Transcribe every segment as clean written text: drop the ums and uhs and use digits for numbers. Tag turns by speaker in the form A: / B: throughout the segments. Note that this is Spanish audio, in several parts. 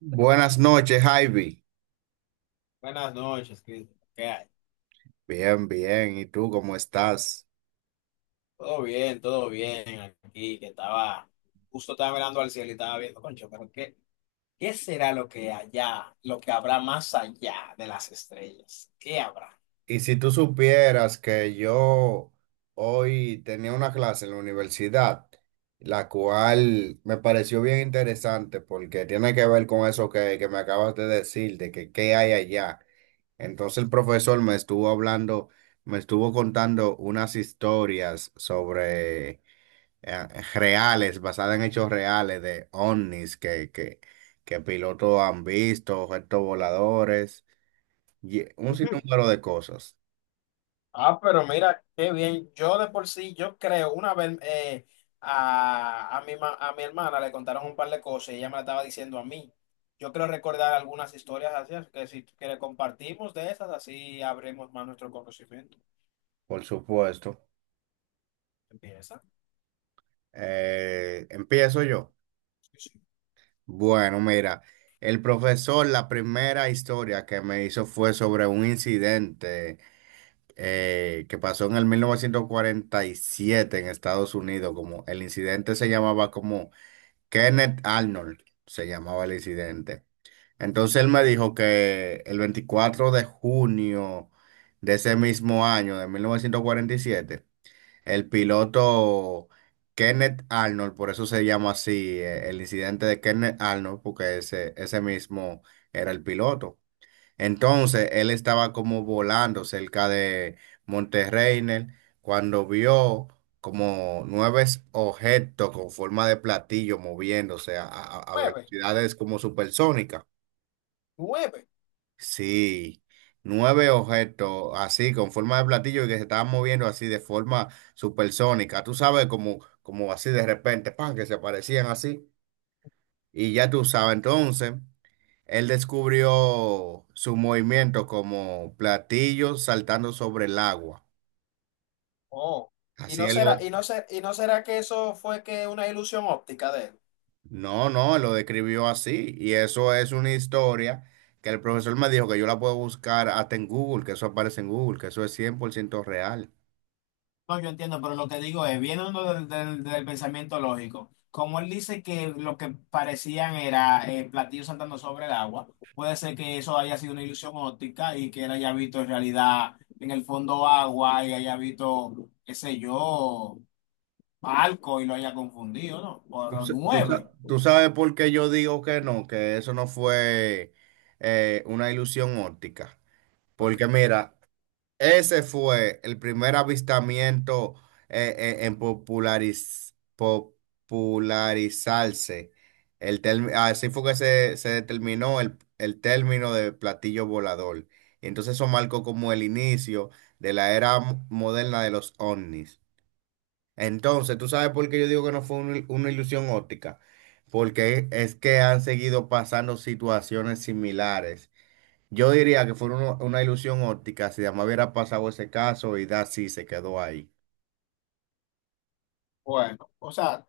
A: Buenas noches, Ivy.
B: Buenas noches, Cristo. ¿Qué hay?
A: Bien, bien. ¿Y tú cómo estás?
B: Todo bien aquí, que estaba, justo estaba mirando al cielo y estaba viendo, concho, pero ¿qué será lo que allá, lo que habrá más allá de las estrellas? ¿Qué habrá?
A: Y si tú supieras que yo hoy tenía una clase en la universidad, la cual me pareció bien interesante porque tiene que ver con eso que me acabas de decir, de que qué hay allá. Entonces el profesor me estuvo hablando, me estuvo contando unas historias sobre eh, reales, basada en hechos reales de ovnis que pilotos han visto, objetos voladores, y un
B: Ujú.
A: sinnúmero de cosas,
B: Ah, pero mira, qué bien. Yo de por sí, yo creo, una vez a mi hermana le contaron un par de cosas y ella me la estaba diciendo a mí. Yo creo recordar algunas historias así, así que si que le compartimos de esas, así abrimos más nuestro conocimiento.
A: por supuesto.
B: Empieza.
A: Empiezo yo.
B: Sí, sí.
A: Bueno, mira, el profesor, la primera historia que me hizo fue sobre un incidente que pasó en el 1947 en Estados Unidos, como el incidente se llamaba como Kenneth Arnold se llamaba el incidente. Entonces él me dijo que el 24 de junio de ese mismo año, de 1947, el piloto Kenneth Arnold, por eso se llama así, el incidente de Kenneth Arnold, porque ese mismo era el piloto. Entonces él estaba como volando cerca de Monterreynel cuando vio como nueve objetos con forma de platillo moviéndose a
B: Nueve,
A: velocidades como supersónicas.
B: nueve.
A: Sí, nueve objetos así con forma de platillo y que se estaban moviendo así de forma supersónica. Tú sabes como, como así de repente, pan, que se aparecían así. Y ya tú sabes entonces. Él descubrió su movimiento como platillos saltando sobre el agua.
B: Oh. Y
A: Así
B: no
A: él lo.
B: será, y no ser, y no será que eso fue que una ilusión óptica de él.
A: No, no, él lo describió así. Y eso es una historia que el profesor me dijo que yo la puedo buscar hasta en Google, que eso aparece en Google, que eso es 100% real.
B: No, yo entiendo, pero lo que digo es, viene uno del pensamiento lógico. Como él dice que lo que parecían era platillos saltando sobre el agua, puede ser que eso haya sido una ilusión óptica y que él haya visto en realidad en el fondo agua y haya visto, qué sé yo, barco y lo haya confundido, ¿no?
A: ¿Tú,
B: Por
A: sa- tú
B: nueve.
A: sa- tú sabes por qué yo digo que no, que eso no fue una ilusión óptica?
B: Ok.
A: Porque mira, ese fue el primer avistamiento en popularizarse. Así fue que se determinó el término de platillo volador. Y entonces eso marcó como el inicio de la era moderna de los ovnis. Entonces, ¿tú sabes por qué yo digo que no fue una ilusión óptica? Porque es que han seguido pasando situaciones similares, yo diría que fue una ilusión óptica si además hubiera pasado ese caso y da sí se quedó ahí.
B: Bueno, o sea.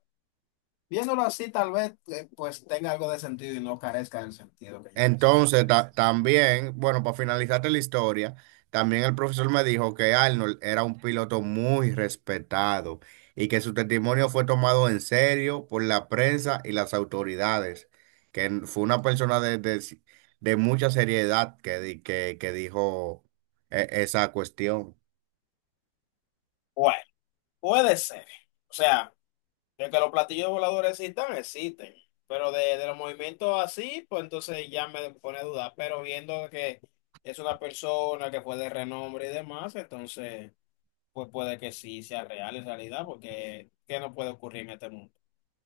B: Viéndolo así, tal vez pues tenga algo de sentido y no carezca del sentido que yo pensaba que
A: Entonces,
B: carecía.
A: también, bueno, para finalizarte la historia, también el profesor me dijo que Arnold era un piloto muy respetado y que su testimonio fue tomado en serio por la prensa y las autoridades, que fue una persona de mucha seriedad que dijo esa cuestión.
B: Bueno, puede ser. O sea, de que los platillos voladores existan, existen. Pero de los movimientos así, pues entonces ya me pone a dudar. Pero viendo que es una persona que fue de renombre y demás, entonces pues puede que sí sea real en realidad, porque ¿qué no puede ocurrir en este mundo?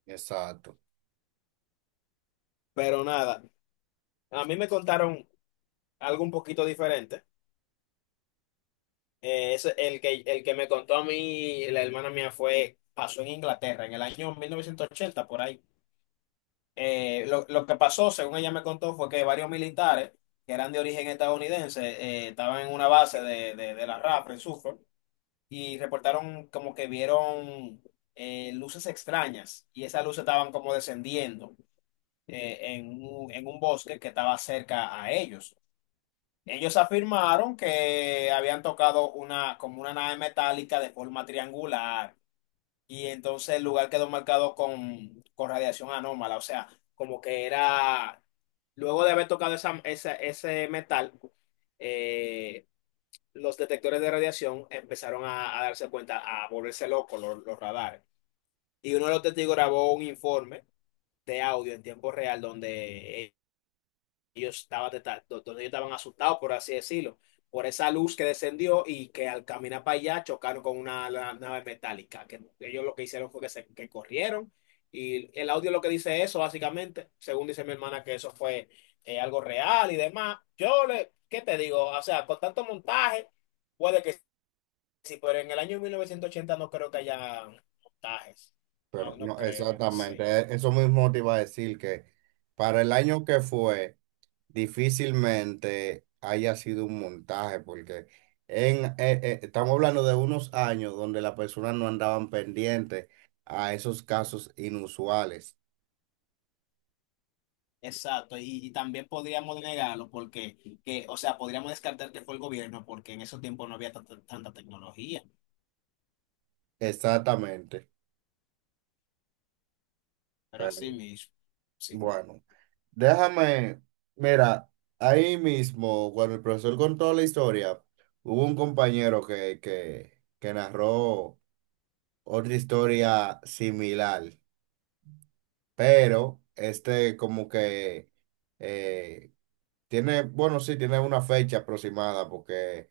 A: Exacto.
B: Pero nada, a mí me contaron algo un poquito diferente. El que me contó a mí, la hermana mía, fue, pasó en Inglaterra en el año 1980, por ahí. Lo que pasó, según ella me contó, fue que varios militares que eran de origen estadounidense estaban en una base de la RAF en Suffolk y reportaron como que vieron luces extrañas y esas luces estaban como descendiendo en un bosque que estaba cerca a ellos. Ellos afirmaron que habían tocado una, como una nave metálica de forma triangular y entonces el lugar quedó marcado con radiación anómala, o sea, como que era, luego de haber tocado ese metal, eh, los detectores de radiación empezaron a darse cuenta, a volverse locos los radares. Y uno de los testigos grabó un informe de audio en tiempo real donde ellos estaban, deta- do- donde ellos estaban asustados, por así decirlo, por esa luz que descendió y que al caminar para allá chocaron con una nave metálica, que ellos lo que hicieron fue que corrieron y el audio lo que dice eso, básicamente, según dice mi hermana, que eso fue algo real y demás. Yo le, ¿qué te digo? O sea, con tanto montaje, puede que sí, pero en el año 1980 no creo que haya montajes,
A: Pero
B: no, no
A: no,
B: creo, qué sé yo.
A: exactamente, eso mismo te iba a decir que para el año que fue, difícilmente haya sido un montaje, porque estamos hablando de unos años donde las personas no andaban pendientes a esos casos inusuales.
B: Exacto, y también podríamos negarlo porque, que, o sea, podríamos descartar que fue el gobierno porque en esos tiempos no había tanta tecnología,
A: Exactamente,
B: pero así
A: pero
B: mismo, sí.
A: bueno, déjame, mira, ahí mismo, cuando el profesor contó la historia, hubo un compañero que narró otra historia similar, pero este como que eh, tiene, bueno, sí, tiene una fecha aproximada porque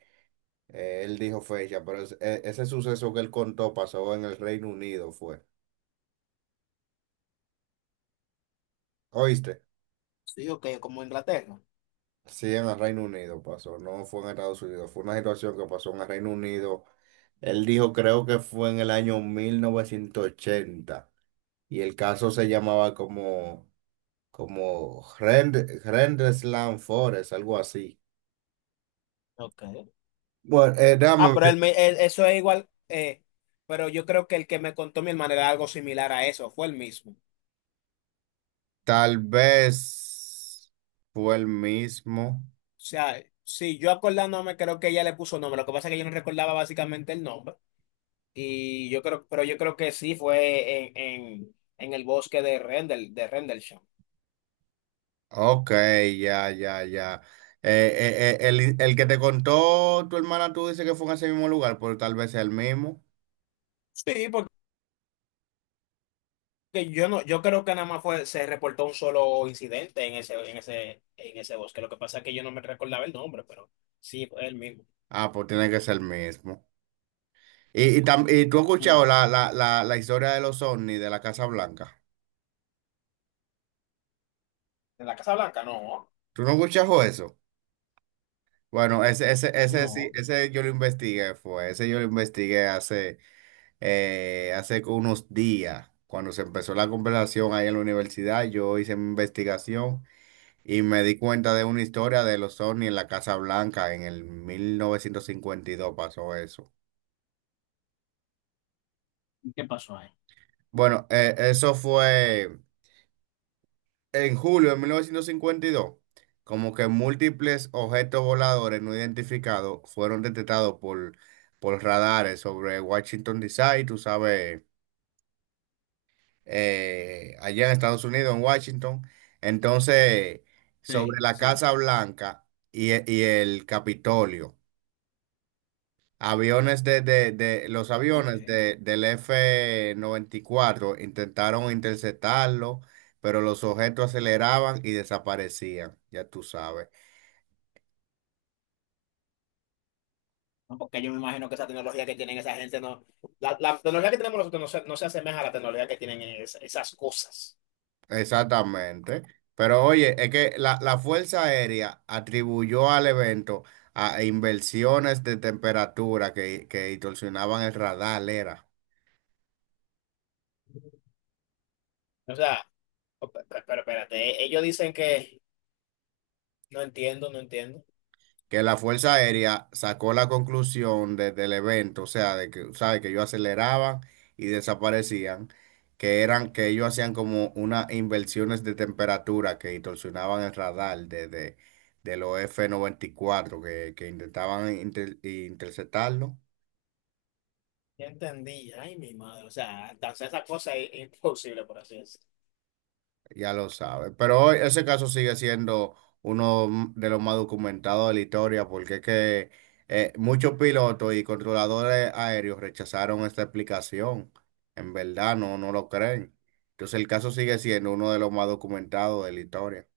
A: él dijo fecha, pero ese suceso que él contó pasó en el Reino Unido, fue. ¿Oíste?
B: Sí, ok, como Inglaterra.
A: Sí, en el Reino Unido pasó, no fue en Estados Unidos, fue una situación que pasó en el Reino Unido. Él dijo, creo que fue en el año 1980 y el caso se llamaba como Grand Slam Forest, algo así.
B: Ok.
A: Bueno, dame,
B: Ah, pero
A: ver,
B: eso es igual, pero yo creo que el que me contó mi hermana era algo similar a eso, fue el mismo.
A: tal vez fue el mismo.
B: O sea, sí, yo acordándome creo que ella le puso nombre, lo que pasa es que yo no recordaba básicamente el nombre, y yo creo, pero yo creo que sí fue en el bosque de Rendel, de Rendlesham.
A: Ok, ya, ya, ya. Eh, el que te contó tu hermana, tú dices que fue en ese mismo lugar, pero tal vez sea el mismo.
B: Sí, porque que yo no, yo creo que nada más fue, se reportó un solo incidente en en ese bosque. Lo que pasa es que yo no me recordaba el nombre, pero sí, fue el mismo.
A: Ah, pues tiene que ser el mismo. Y tú has escuchado
B: Ujú.
A: la historia de los ovnis de la Casa Blanca.
B: ¿En la Casa Blanca? No,
A: ¿Tú no escuchas eso? Bueno, ese sí,
B: no.
A: ese yo lo investigué, fue, ese yo lo investigué hace, hace unos días, cuando se empezó la conversación ahí en la universidad, yo hice mi investigación y me di cuenta de una historia de los ovnis en la Casa Blanca en el 1952. Pasó eso.
B: ¿Y qué pasó ahí?
A: Bueno, eso fue en julio de 1952, como que múltiples objetos voladores no identificados fueron detectados por radares sobre Washington, D. C., tú sabes, allá en Estados Unidos, en Washington. Entonces, sobre
B: Sí,
A: la
B: sí.
A: Casa Blanca y el Capitolio, aviones los
B: Ok.
A: aviones del F-94 intentaron interceptarlo, pero los objetos aceleraban y desaparecían, ya tú sabes.
B: No, porque yo me imagino que esa tecnología que tienen esa gente no, la tecnología que tenemos nosotros no se, no se asemeja a la tecnología que tienen esas cosas.
A: Exactamente. Pero oye, es que la Fuerza Aérea atribuyó al evento a inversiones de temperatura que distorsionaban el radar, era.
B: O sea, pero espérate, ellos dicen que no entiendo, no entiendo.
A: Que la Fuerza Aérea sacó la conclusión del evento, o sea, de que, ¿sabe? Que ellos aceleraban y desaparecían, que eran, que ellos hacían como unas inversiones de temperatura que distorsionaban el radar de los F-94 que intentaban interceptarlo.
B: Ya entendí. Ay, mi madre. O sea, entonces esa cosa es imposible, por así decirlo.
A: Ya lo sabe. Pero hoy ese caso sigue siendo uno de los más documentados de la historia, porque es que muchos pilotos y controladores aéreos rechazaron esta explicación. En verdad, no, no lo creen. Entonces el caso sigue siendo uno de los más documentados de la historia.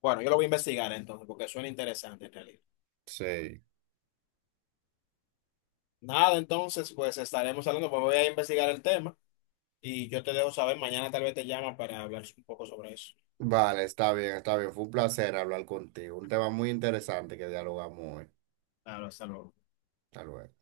B: Bueno, yo lo voy a investigar entonces, porque suena interesante en realidad.
A: Sí.
B: Nada, entonces, pues estaremos hablando, pues voy a investigar el tema y yo te dejo saber. Mañana tal vez te llama para hablar un poco sobre eso.
A: Vale, está bien, está bien. Fue un placer hablar contigo. Un tema muy interesante que dialogamos hoy.
B: Claro, hasta luego.
A: Hasta luego.